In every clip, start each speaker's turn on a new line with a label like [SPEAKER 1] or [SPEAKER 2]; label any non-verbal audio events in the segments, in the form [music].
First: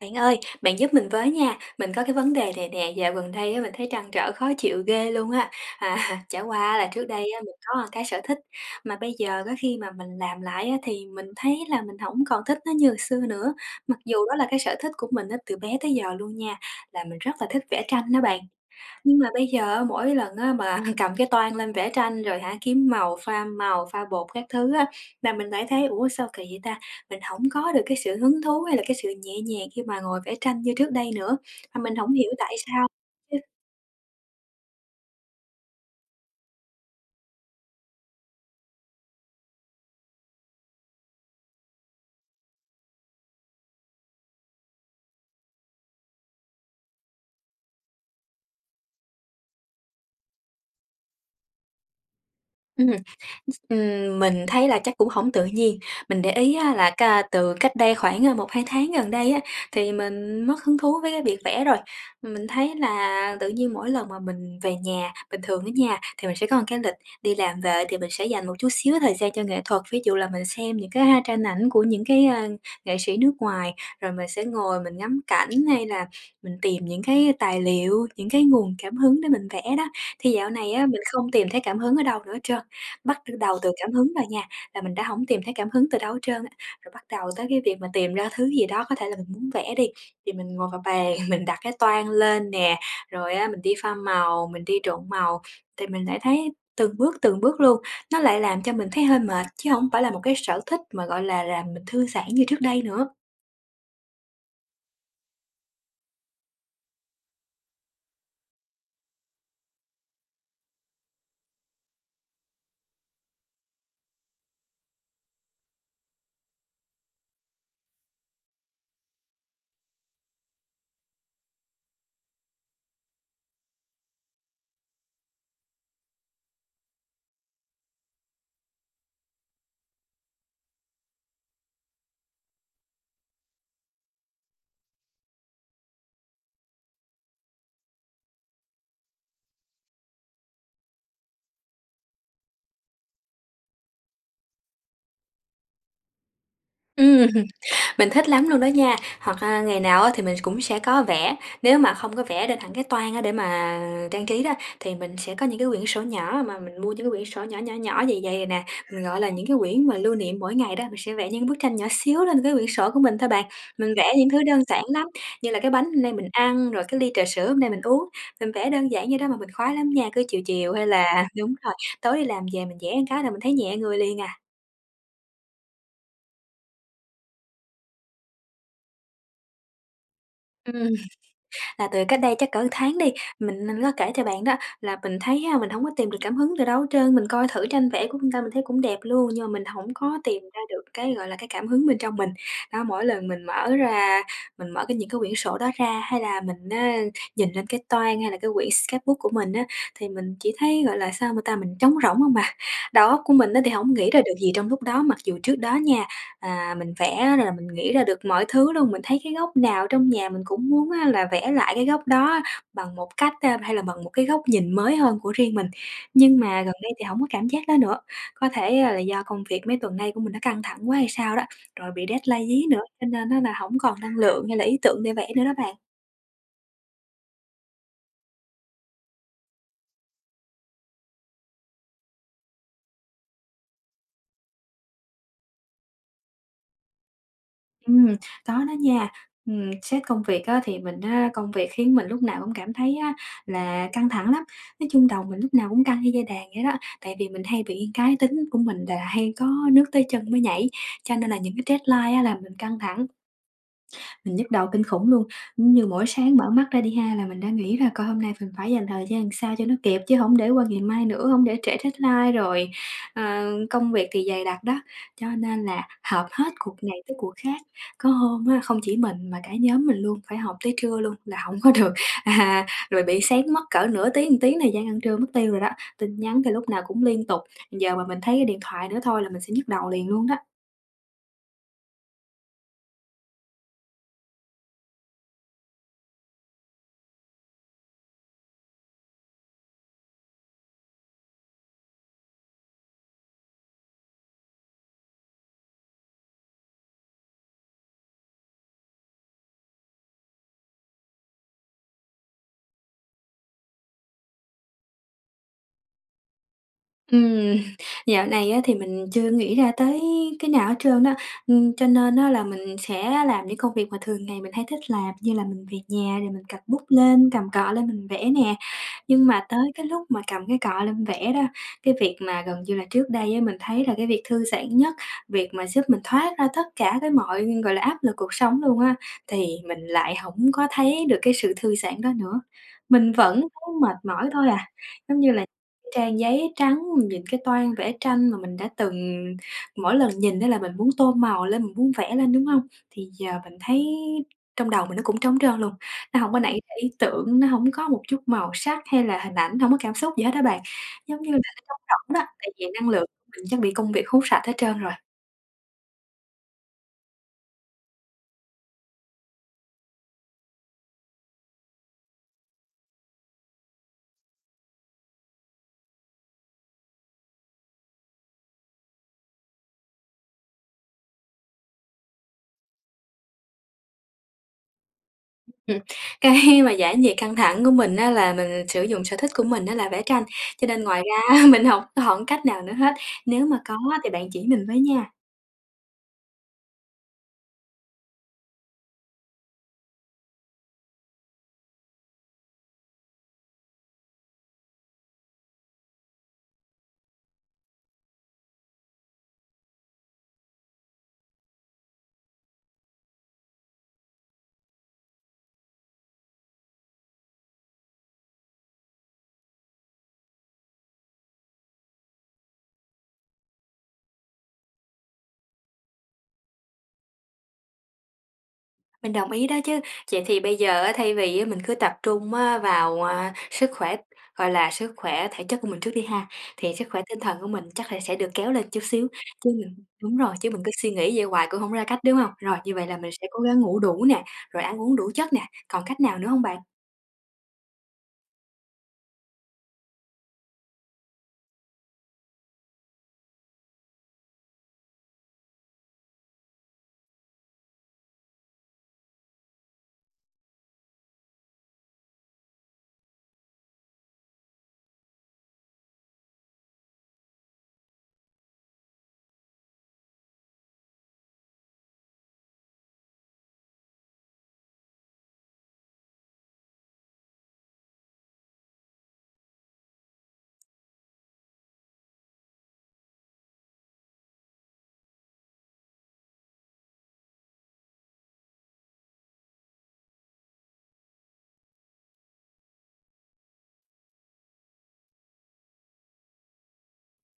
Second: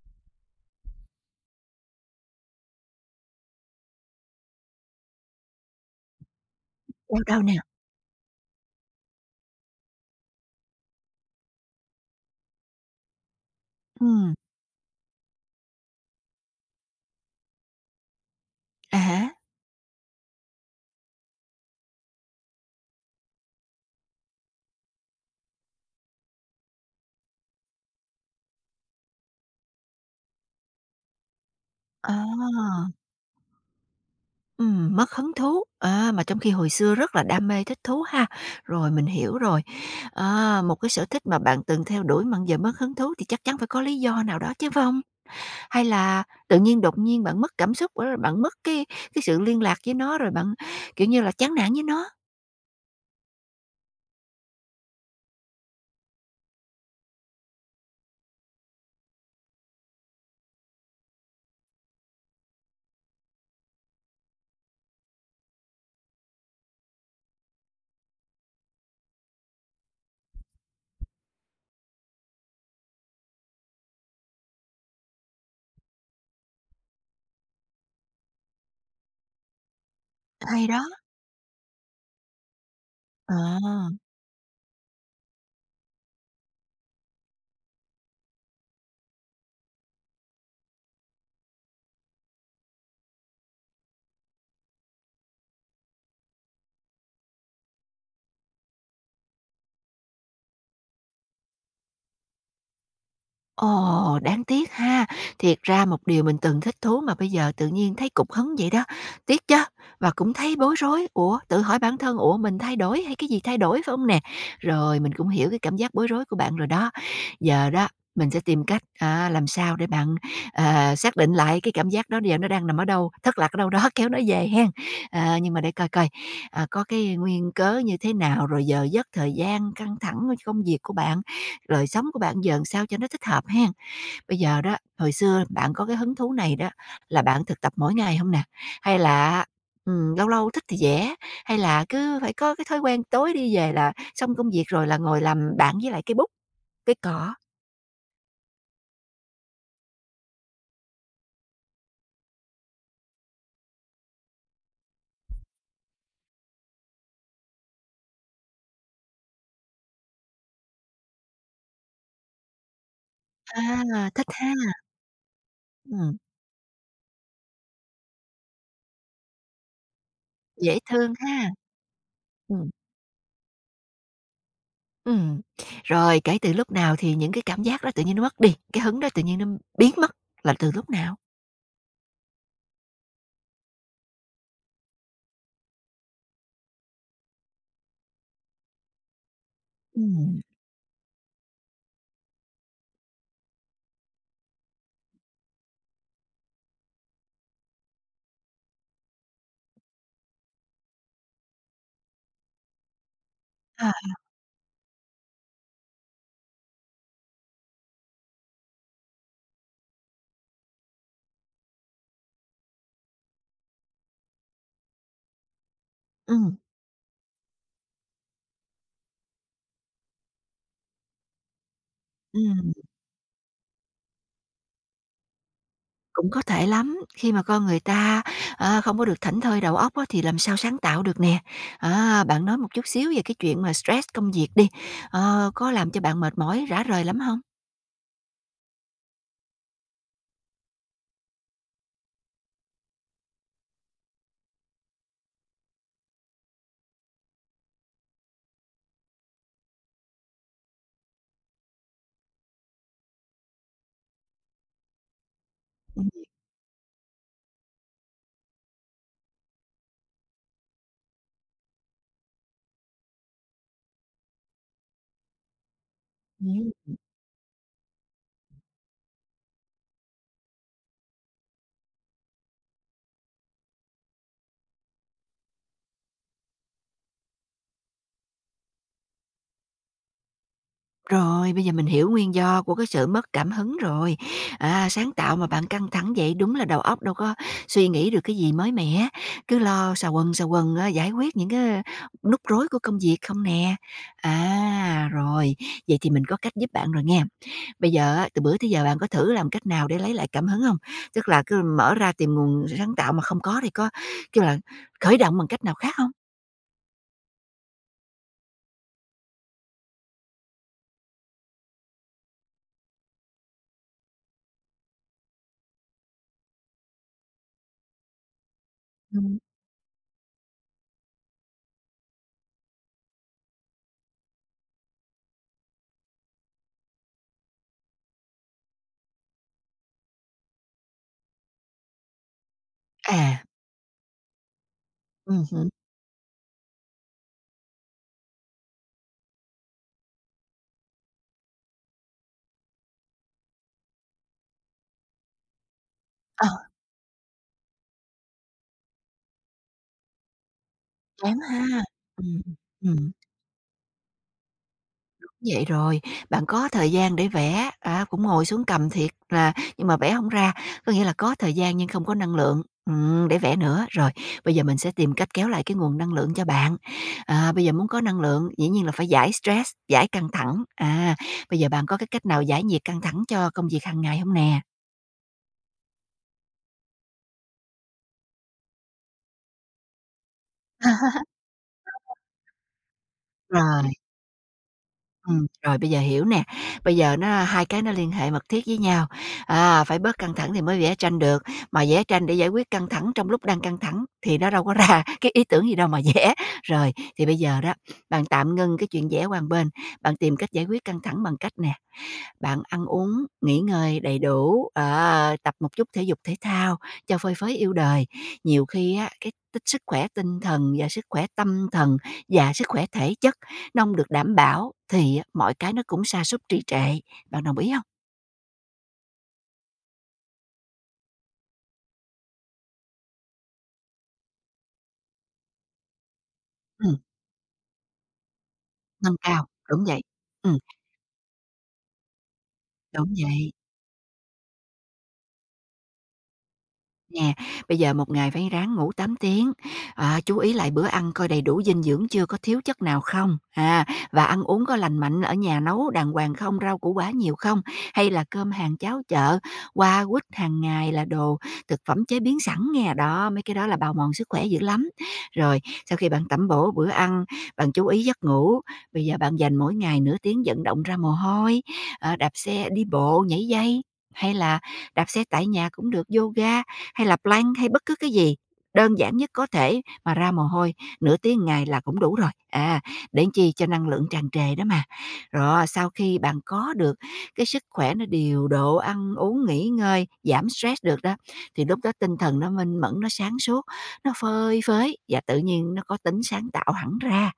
[SPEAKER 1] Bạn ơi, bạn giúp mình với nha, mình có cái vấn đề này nè, dạo gần đây á, mình thấy trăn trở khó chịu ghê luôn á. À, [laughs] chả qua là trước
[SPEAKER 2] Đau
[SPEAKER 1] đây á,
[SPEAKER 2] đâu
[SPEAKER 1] mình
[SPEAKER 2] nè?
[SPEAKER 1] có một cái sở thích, mà bây giờ có khi mà mình làm lại á, thì mình thấy là mình không còn thích nó như xưa nữa, mặc dù
[SPEAKER 2] Ừm.
[SPEAKER 1] đó là cái sở thích của mình á, từ bé tới giờ luôn nha, là mình rất là thích vẽ tranh đó bạn.
[SPEAKER 2] À
[SPEAKER 1] Nhưng mà
[SPEAKER 2] há.
[SPEAKER 1] bây giờ á, mỗi lần á mà [laughs] cầm cái toan lên vẽ tranh rồi hả, kiếm màu, pha bột các thứ á, là mình lại thấy, ủa, sao kỳ vậy ta? Mình không có được cái sự hứng thú hay là cái sự nhẹ nhàng khi mà ngồi vẽ tranh như trước đây nữa, mà mình không
[SPEAKER 2] Ờ.
[SPEAKER 1] hiểu tại sao.
[SPEAKER 2] Mất hứng thú, mà trong khi hồi xưa rất là đam mê, thích thú ha. Rồi, mình hiểu rồi. À, một cái sở thích mà bạn từng theo đuổi mà giờ mất hứng thú thì chắc chắn phải có lý do nào đó chứ phải hông? Hay là tự nhiên đột nhiên bạn mất cảm xúc, rồi bạn mất cái sự liên lạc với nó, rồi bạn, kiểu như là, chán nản với nó?
[SPEAKER 1] Ừm. Mình thấy là chắc cũng không tự nhiên. Mình để ý á là ca từ cách đây khoảng, 1-2 tháng gần đây á, thì mình mất hứng thú với cái việc vẽ rồi. Mình thấy là tự nhiên mỗi lần mà mình về nhà, bình thường ở nhà thì mình sẽ có một cái lịch, đi làm về thì mình sẽ dành một chút xíu thời gian cho nghệ thuật. Ví dụ là mình xem những cái, tranh ảnh của những cái, nghệ sĩ nước ngoài, rồi mình sẽ ngồi mình ngắm cảnh, hay là mình tìm những cái tài liệu, những cái nguồn cảm hứng để mình vẽ đó. Thì dạo
[SPEAKER 2] Hay
[SPEAKER 1] này
[SPEAKER 2] đó.
[SPEAKER 1] á, mình không tìm thấy cảm hứng ở đâu nữa hết trơn. Bắt từ
[SPEAKER 2] Ờ.
[SPEAKER 1] đầu từ cảm hứng rồi nha, là mình đã hổng tìm thấy cảm hứng từ đâu hết trơn á. Rồi bắt đầu tới cái việc mà tìm ra thứ gì đó, có thể là mình muốn vẽ đi, thì mình ngồi vào bàn, [laughs] mình đặt cái toan lên nè, rồi á mình đi pha màu, mình đi trộn màu, thì mình lại thấy từng bước luôn, nó lại làm cho mình thấy hơi mệt, chứ không phải là một cái sở thích mà, gọi là, làm mình thư giãn như trước đây nữa.
[SPEAKER 2] Ồ, đáng tiếc ha! Thiệt ra một điều mình từng thích thú mà bây giờ tự nhiên thấy cục hứng vậy đó. Tiếc chứ. Và cũng thấy bối rối, ủa, tự hỏi bản thân, ủa, mình thay đổi hay cái gì thay đổi, phải không nè? Rồi mình cũng hiểu cái cảm giác bối rối của bạn rồi đó. Giờ đó, mình sẽ tìm cách, làm sao để bạn, xác định lại cái cảm giác đó bây giờ nó đang nằm ở đâu, thất lạc ở đâu đó, [laughs] kéo nó về hen. Nhưng mà để coi coi, có cái nguyên cớ như thế nào, rồi giờ giấc, thời gian, căng thẳng công việc của bạn, đời sống của bạn giờ làm sao cho nó thích hợp hen. Bây giờ đó, hồi xưa bạn có cái hứng thú này đó, là bạn thực tập mỗi ngày không nè? Hay là á, lâu lâu thích thì vẽ, hay là cứ phải có cái thói quen tối đi về là xong công việc rồi là ngồi làm bạn với lại cây bút, cây
[SPEAKER 1] Ừm.
[SPEAKER 2] cọ?
[SPEAKER 1] Mình thích lắm luôn đó nha, hoặc, ngày nào á thì mình cũng sẽ có vẽ, nếu mà không có vẽ được hẳn cái toan á để mà trang trí đó, thì mình sẽ có những cái quyển sổ nhỏ mà mình mua những cái quyển sổ nhỏ, nhỏ, nhỏ, dày dày nè, mình gọi là những cái quyển mà lưu niệm mỗi ngày đó, mình sẽ vẽ những bức tranh nhỏ xíu lên cái quyển sổ của mình thôi bạn. Mình
[SPEAKER 2] À.
[SPEAKER 1] vẽ
[SPEAKER 2] Thích
[SPEAKER 1] những thứ
[SPEAKER 2] ha.
[SPEAKER 1] đơn giản lắm, như là cái bánh hôm nay
[SPEAKER 2] Ừm.
[SPEAKER 1] mình ăn, rồi cái ly trà sữa hôm nay mình uống, mình vẽ đơn giản như đó mà mình khoái lắm nha, cứ chiều chiều
[SPEAKER 2] Dễ
[SPEAKER 1] hay
[SPEAKER 2] thương
[SPEAKER 1] là [laughs]
[SPEAKER 2] ha.
[SPEAKER 1] đúng rồi, tối đi làm về
[SPEAKER 2] Ừm.
[SPEAKER 1] mình vẽ một cái là mình thấy nhẹ người liền à.
[SPEAKER 2] Ừm. Rồi kể từ lúc nào thì những cái cảm giác đó tự nhiên nó mất đi, cái hứng đó tự nhiên nó biến mất là từ lúc
[SPEAKER 1] Ừm.
[SPEAKER 2] nào?
[SPEAKER 1] Là từ cách đây chắc cỡ tháng đi, mình có kể cho bạn đó là mình thấy ha, mình hổng có tìm được cảm hứng từ đâu hết trơn. Mình coi thử tranh vẽ của người ta mình thấy cũng đẹp luôn, nhưng mà mình hổng có
[SPEAKER 2] Ừm.
[SPEAKER 1] tìm ra được cái, gọi là, cái cảm hứng bên trong mình. Đó, mỗi lần mình mở ra mình mở cái những cái quyển sổ đó ra, hay là mình á nhìn lên cái toan hay là cái quyển sketchbook của mình á, thì mình chỉ thấy, gọi là, sao mà ta, mình trống rỗng không à. Đầu óc của mình á thì
[SPEAKER 2] À.
[SPEAKER 1] hổng nghĩ ra được gì trong lúc đó, mặc dù trước đó nha, mình vẽ là mình nghĩ ra được mọi thứ luôn. Mình thấy cái góc nào trong nhà mình cũng muốn á là vẽ lại cái góc đó bằng một cách, hay là bằng một cái góc nhìn mới hơn của riêng mình. Nhưng
[SPEAKER 2] Ừm.
[SPEAKER 1] mà gần đây thì không có cảm giác đó nữa, có thể, là do công việc mấy tuần nay của mình nó căng thẳng quá hay sao đó, rồi bị deadline dí
[SPEAKER 2] Ừm.
[SPEAKER 1] nữa, cho nên nó là không còn năng lượng hay là ý tưởng để vẽ nữa đó bạn.
[SPEAKER 2] Cũng có thể lắm, khi mà con người ta, không có được thảnh thơi đầu óc á, thì làm sao sáng tạo được nè. Á, bạn nói một chút xíu về cái chuyện mà stress công việc đi, có làm cho bạn mệt mỏi, rã rời lắm không?
[SPEAKER 1] Ừm, có đó nha. Sếp công việc á, thì mình á công việc khiến mình lúc nào cũng cảm thấy á là căng thẳng lắm. Nói chung đầu mình lúc nào cũng căng như dây đàn vậy đó, tại vì mình hay bị cái tính của mình là hay có nước tới chân mới nhảy, cho nên là những cái deadline á là mình căng thẳng. Mình nhức đầu kinh khủng luôn, như mỗi
[SPEAKER 2] Ừm
[SPEAKER 1] sáng mở mắt ra đi ha là mình đã nghĩ là coi hôm nay mình phải dành thời gian sao cho nó kịp chứ không để qua ngày mai nữa, không để trễ deadline rồi, ờ, công việc thì dày đặc đó. Cho nên là họp hết cuộc
[SPEAKER 2] hứm.
[SPEAKER 1] này tới cuộc khác, có hôm á không chỉ mình mà cả nhóm mình luôn phải họp tới trưa luôn là không có được, rồi bị sáng mất cỡ nửa tiếng, một tiếng này, gian ăn trưa mất tiêu rồi đó. Tin nhắn thì lúc nào cũng liên tục, giờ mà mình thấy cái điện thoại nữa thôi là mình sẽ nhức đầu liền luôn đó.
[SPEAKER 2] Rồi, bây giờ mình hiểu nguyên do của cái sự mất cảm hứng rồi. À, sáng tạo mà bạn căng thẳng vậy đúng là đầu óc đâu có suy nghĩ được cái gì mới mẻ, cứ lo xà quần, giải quyết những cái nút rối của công việc không nè. À, rồi, vậy thì mình có cách giúp bạn rồi nghe. Bây giờ á, từ bữa tới giờ bạn có thử làm cách nào để lấy lại cảm hứng không? Tức là cứ mở ra tìm nguồn sáng tạo mà không có thì có, kêu là, khởi động bằng cách nào khác không?
[SPEAKER 1] Ừm, Dạo này á thì mình chưa nghĩ ra tới cái nào hết trơn á, cho nên á là mình sẽ làm những công việc mà thường ngày mình hay thích làm như là mình về nhà rồi mình cầm bút lên, cầm cọ lên mình vẽ nè. Nhưng
[SPEAKER 2] Ừm.
[SPEAKER 1] mà tới cái lúc mà cầm cái cọ lên vẽ đó, cái việc mà gần như là trước đây á, mình thấy là cái việc thư giãn nhất, việc mà giúp mình thoát ra tất cả cái mọi, gọi là, áp lực cuộc sống luôn á, thì mình lại hổng có thấy được cái sự thư giãn đó nữa. Mình vẫn
[SPEAKER 2] À.
[SPEAKER 1] thấy mệt mỏi thôi à, giống như
[SPEAKER 2] Ừm
[SPEAKER 1] là
[SPEAKER 2] hứm.
[SPEAKER 1] trang giấy trắng, mình nhìn cái toan vẽ tranh mà mình đã từng mỗi lần nhìn á là mình muốn tô màu lên, mình muốn vẽ lên, đúng hông? Thì giờ mình thấy trong đầu mình nó cũng trống trơn luôn. Nó hổng có
[SPEAKER 2] Ờ.
[SPEAKER 1] nảy ra ý tưởng, nó hổng có một chút màu sắc hay là hình ảnh, hổng có cảm xúc gì hết á bạn. Giống như là
[SPEAKER 2] Chán
[SPEAKER 1] nó
[SPEAKER 2] ha.
[SPEAKER 1] trống rỗng đó,
[SPEAKER 2] Ừm.
[SPEAKER 1] tại vì năng lượng
[SPEAKER 2] Ừm.
[SPEAKER 1] của mình chắc bị công việc hút sạch hết trơn rồi.
[SPEAKER 2] Vậy rồi, bạn có thời gian để vẽ, cũng ngồi xuống cầm thiệt là, nhưng mà vẽ không ra, có nghĩa là có thời gian nhưng không có năng lượng, để vẽ nữa. Rồi, bây giờ mình sẽ tìm cách kéo lại cái nguồn năng lượng cho bạn. À, bây giờ muốn có năng lượng, dĩ nhiên là phải giải stress, giải căng thẳng. À, bây giờ bạn có cái cách nào giải nhiệt căng thẳng cho công việc hàng ngày không nè?
[SPEAKER 1] Ừm, cái [laughs] mà giải nhiệt căng thẳng của mình á là mình sử dụng sở thích của mình á là vẽ tranh, cho nên ngoài ra [laughs] á
[SPEAKER 2] [laughs]
[SPEAKER 1] mình hổng còn cách nào nữa hết. Nếu mà có
[SPEAKER 2] Rồi.
[SPEAKER 1] á thì bạn chỉ mình với nha.
[SPEAKER 2] Rồi bây giờ hiểu nè, bây giờ nó hai cái nó liên hệ mật thiết với nhau, phải bớt căng thẳng thì mới vẽ tranh được, mà vẽ tranh để giải quyết căng thẳng trong lúc đang căng thẳng thì nó đâu có ra [laughs] cái ý tưởng gì đâu mà vẽ. Rồi, thì bây giờ đó, bạn tạm ngưng cái chuyện vẽ qua một bên, bạn tìm cách giải quyết căng thẳng bằng cách nè, bạn ăn uống, nghỉ ngơi đầy đủ, tập một chút thể dục thể thao cho phơi phới yêu đời. Nhiều khi á, cái tích sức khỏe tinh thần và sức khỏe tâm thần và sức khỏe thể chất nó hông được đảm bảo thì á, mọi cái nó cũng sa sút trì trệ, bạn đồng ý không?
[SPEAKER 1] Mình đồng ý đó chứ. Vậy thì bây giờ á, thay vì á, mình cứ tập trung á, vào, sức khỏe, gọi là, sức khỏe thể chất của mình trước đi ha, thì sức
[SPEAKER 2] Ừm,
[SPEAKER 1] khỏe tinh thần của mình chắc là sẽ được kéo lên chút xíu,
[SPEAKER 2] nâng cao,
[SPEAKER 1] chứ mình
[SPEAKER 2] đúng vậy,
[SPEAKER 1] đúng rồi, chứ
[SPEAKER 2] ừm,
[SPEAKER 1] mình cứ suy nghĩ vậy hoài cũng không ra cách, đúng không? Rồi, như vậy là mình
[SPEAKER 2] đúng
[SPEAKER 1] sẽ cố
[SPEAKER 2] vậy.
[SPEAKER 1] gắng ngủ đủ nè, rồi ăn uống đủ chất nè, còn cách nào nữa không bạn?
[SPEAKER 2] Nè, bây giờ một ngày phải ráng ngủ 8 tiếng, chú ý lại bữa ăn coi đầy đủ dinh dưỡng chưa, có thiếu chất nào không, và ăn uống có lành mạnh, ở nhà nấu đàng hoàng không, rau củ quả nhiều không, hay là cơm hàng cháo chợ, qua quýt hàng ngày là đồ thực phẩm chế biến sẵn nghe, đó, mấy cái đó là bào mòn sức khỏe dữ lắm. Rồi, sau khi bạn tẩm bổ bữa ăn, bạn chú ý giấc ngủ, bây giờ bạn dành mỗi ngày nửa tiếng vận động ra mồ hôi, đạp xe đi bộ, nhảy dây, hay là đạp xe tại nhà cũng được, yoga hay là plank hay bất cứ cái gì đơn giản nhất có thể mà ra mồ hôi nửa tiếng ngày là cũng đủ rồi à, để làm chi cho năng lượng tràn trề đó mà. Rồi sau khi bạn có được cái sức khỏe nó điều độ, ăn uống nghỉ ngơi, giảm stress được đó, thì lúc đó tinh thần nó minh mẫn, nó sáng suốt, nó phơi phới, và tự nhiên nó có tính sáng tạo hẳn ra,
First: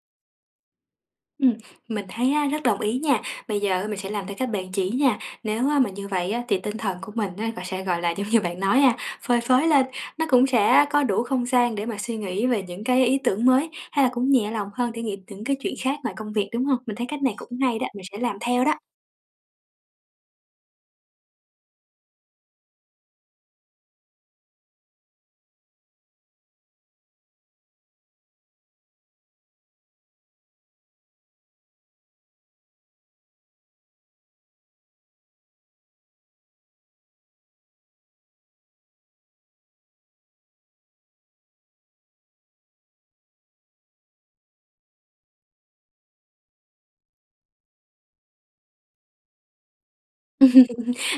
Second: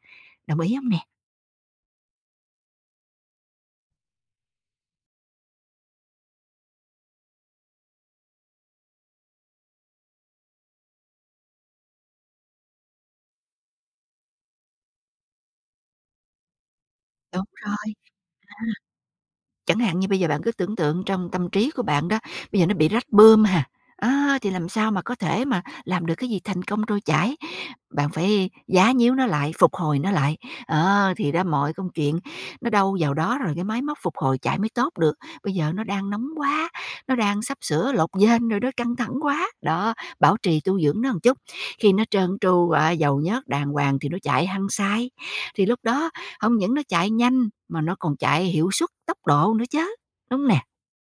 [SPEAKER 2] đồng ý không nè?
[SPEAKER 1] Ừm, mình thấy á, rất đồng ý nha. Bây giờ mình sẽ làm theo cách bạn chỉ nha. Nếu á, mà như vậy á, thì tinh thần của mình á, gọi sẽ, gọi là, giống như bạn nói ha, phơi phới lên, nó cũng sẽ có đủ không gian để mà suy nghĩ về những cái ý tưởng mới, hay là cũng nhẹ lòng hơn để nghĩ những cái chuyện khác ngoài công việc, đúng không? Mình thấy cách này
[SPEAKER 2] Đúng
[SPEAKER 1] cũng hay đó,
[SPEAKER 2] rồi.
[SPEAKER 1] mình sẽ làm theo đó.
[SPEAKER 2] Chẳng hạn như bây giờ bạn cứ tưởng tượng trong tâm trí của bạn đó, bây giờ nó bị rách bơm hà, á, thì làm sao mà có thể mà làm được cái gì thành công trôi chảy. Bạn phải giá nhíu nó lại, phục hồi nó lại, thì đó mọi công chuyện nó đâu vào đó rồi, cái máy móc phục hồi chạy mới tốt được. Bây giờ nó đang nóng quá, nó đang sắp sửa lột vênh rồi đó, căng thẳng quá. Đó, bảo trì tu dưỡng nó một chút, khi nó trơn tru, dầu nhớt đàng hoàng thì nó chạy hăng say, thì lúc đó không những nó chạy nhanh mà nó còn chạy hiệu suất, tốc độ nữa chứ, đúng nè?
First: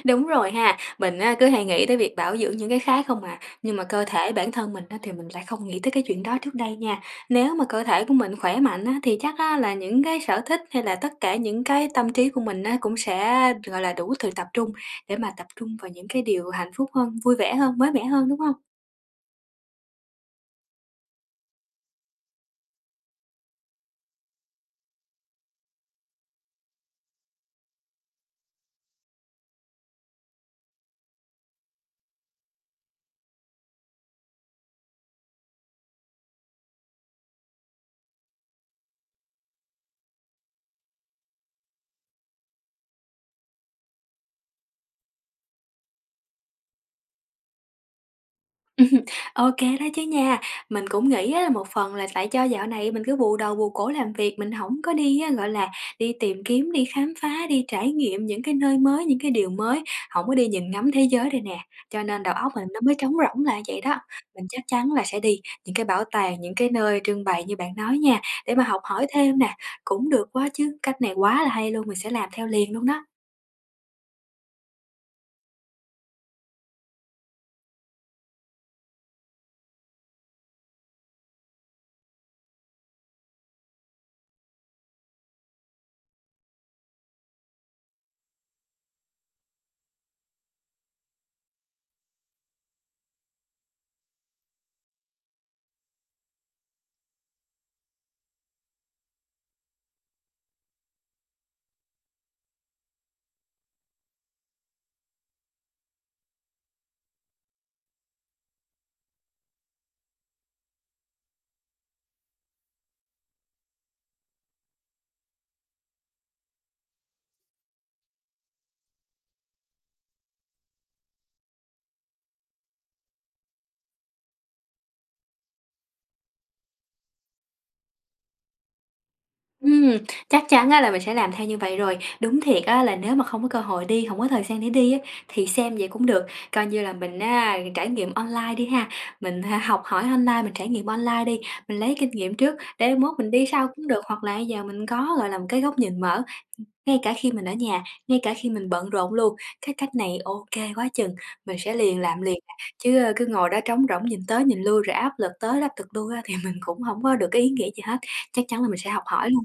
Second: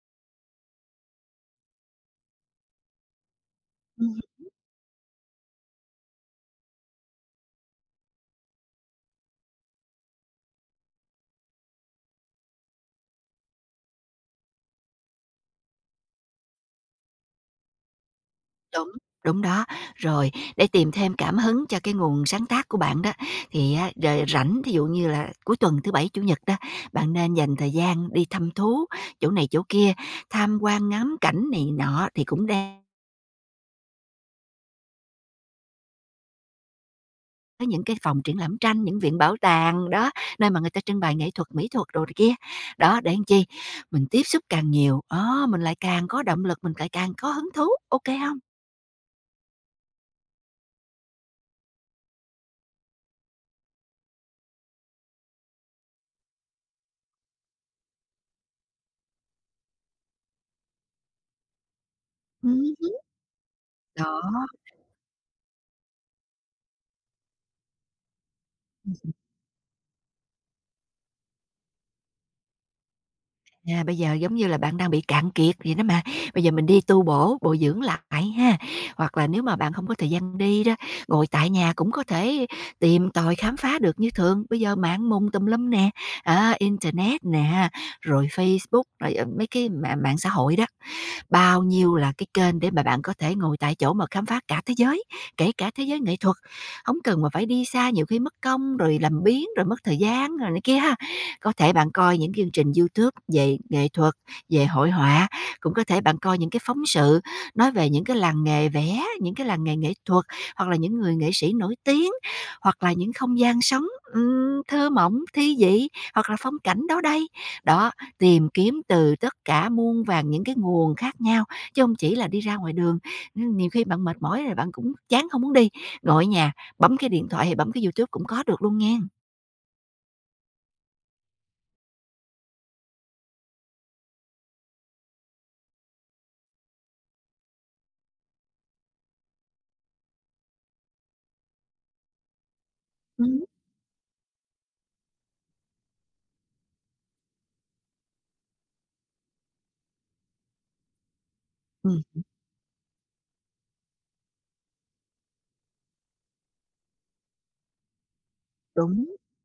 [SPEAKER 1] Đúng rồi ha, mình á, cứ hay nghĩ tới việc bảo dưỡng những cái khác không à, nhưng mà cơ
[SPEAKER 2] Ừm.
[SPEAKER 1] thể bản thân mình á, thì mình lại không nghĩ tới cái chuyện đó trước đây nha. Nếu mà cơ thể của mình khỏe mạnh á, thì chắc á, là những cái sở thích hay là tất cả những cái tâm trí của mình á, cũng sẽ, gọi là, đủ sự tập trung để mà tập trung vào những cái điều hạnh phúc hơn, vui vẻ hơn, mới mẻ hơn, đúng không?
[SPEAKER 2] Đúng, đúng đó. Rồi, để tìm thêm cảm hứng cho cái nguồn sáng tác của bạn đó, thì á r rảnh, thí dụ như là cuối tuần thứ Bảy, Chủ nhật đó, bạn nên dành thời gian đi thăm thú chỗ này chỗ kia, tham quan ngắm cảnh này nọ thì cũng đe. Có những cái phòng triển lãm tranh, những viện bảo tàng, đó, nơi mà người ta trưng bày nghệ thuật, mỹ thuật đồ này kia. Đó, để làm chi? Mình tiếp xúc càng nhiều, đó, mình lại càng có động lực, mình lại càng có hứng thú, ok không? Hông?
[SPEAKER 1] [laughs] Ừm, Ô đó chứ nha. Mình cũng nghĩ á, một phần là tại do dạo này mình cứ bù đầu bù cổ làm việc, mình hổng có đi á, gọi là, đi tìm kiếm, đi khám phá, đi trải nghiệm những cái nơi mới, những cái điều mới, hổng có đi nhìn ngắm thế giới đây nè, cho nên đầu óc mình nó mới trống rỗng là vậy đó.
[SPEAKER 2] Đó,
[SPEAKER 1] Mình chắc chắn là sẽ đi những cái bảo tàng, những cái nơi trưng bày như bạn nói nha, để mà học hỏi thêm nè, cũng được quá chứ, cách này quá là hay luôn, mình sẽ làm theo liền luôn đó.
[SPEAKER 2] bây giờ giống như là bạn đang bị cạn kiệt vậy đó mà, bây giờ mình đi tu bổ, bổ dưỡng lại ha. Hoặc là nếu mà bạn không có thời gian đi đó, ngồi tại nhà cũng có thể tìm tòi khám phá được như thường. Bây giờ mạng mùng tùm lum nè, internet nè, rồi Facebook, rồi, mấy cái mạng mạng xã hội đó. Bao nhiêu là cái kênh để mà bạn có thể ngồi tại chỗ mà khám phá cả thế giới, kể cả thế giới nghệ thuật. Không cần mà phải đi xa, nhiều khi mất công rồi làm biếng, rồi mất thời gian rồi này kia ha. Có thể bạn coi những chương trình YouTube về nghệ thuật, về hội họa, cũng có thể bạn coi những cái phóng sự nói về những cái làng nghề vẽ, những cái làng nghề nghệ thuật, hoặc là những người nghệ sĩ nổi tiếng, hoặc là những không gian sống, thơ mộng, thi vị, hoặc là phong cảnh đó đây. Đó, tìm kiếm từ tất cả muôn vàng những cái nguồn khác nhau, chứ không chỉ là đi ra ngoài đường. Nên nhiều khi bạn mệt mỏi rồi bạn cũng chán không muốn đi, ngồi ở nhà bấm cái điện thoại hay bấm cái YouTube cũng có được luôn nghen.
[SPEAKER 1] Ừm, Chắc chắn á là mình sẽ làm theo như vậy rồi. Đúng thiệt á là nếu mà không có cơ hội đi, không có thời gian để đi á, thì xem vậy cũng được, coi như là mình á trải nghiệm online đi ha. Mình ha học hỏi online, mình trải nghiệm online đi, mình lấy kinh nghiệm trước để mốt mình
[SPEAKER 2] Ừm.
[SPEAKER 1] đi sau cũng được, hoặc là bây giờ mình có, gọi là, một cái góc nhìn mở, ngay cả khi mình ở nhà, ngay cả khi mình bận rộn luôn. Cái cách này ok quá chừng, mình sẽ liền
[SPEAKER 2] Ừm,
[SPEAKER 1] làm liền à, chứ, cứ ngồi đó trống rỗng nhìn tới nhìn lui rồi áp lực tới áp lực lui á thì [laughs] mình cũng không có được cái ý nghĩa gì hết. Chắc chắn là mình sẽ học
[SPEAKER 2] đúng,
[SPEAKER 1] hỏi luôn.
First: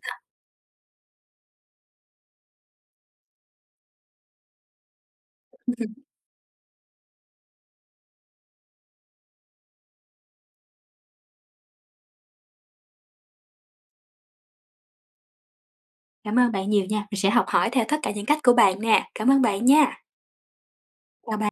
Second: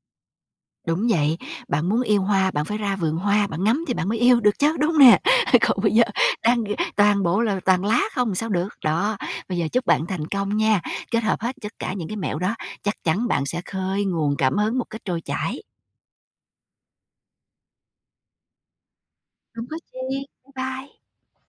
[SPEAKER 2] đúng vậy. Bạn muốn yêu hoa, bạn phải ra vườn hoa, bạn ngắm thì bạn mới yêu được chứ, đúng hông nè? [laughs] Còn
[SPEAKER 1] Ừm,
[SPEAKER 2] bây giờ đang toàn bộ là toàn lá không sao được. Đó, bây giờ chúc bạn thành công nha, kết hợp hết tất cả những cái mẹo đó, chắc chắn bạn sẽ khơi nguồn cảm hứng một cách trôi chảy.
[SPEAKER 1] Cảm ơn bạn nhiều nha, mình sẽ học hỏi theo tất cả những cách của bạn nè. Cảm ơn bạn
[SPEAKER 2] Không có chi,
[SPEAKER 1] nha,
[SPEAKER 2] bye bye.
[SPEAKER 1] chào bạn.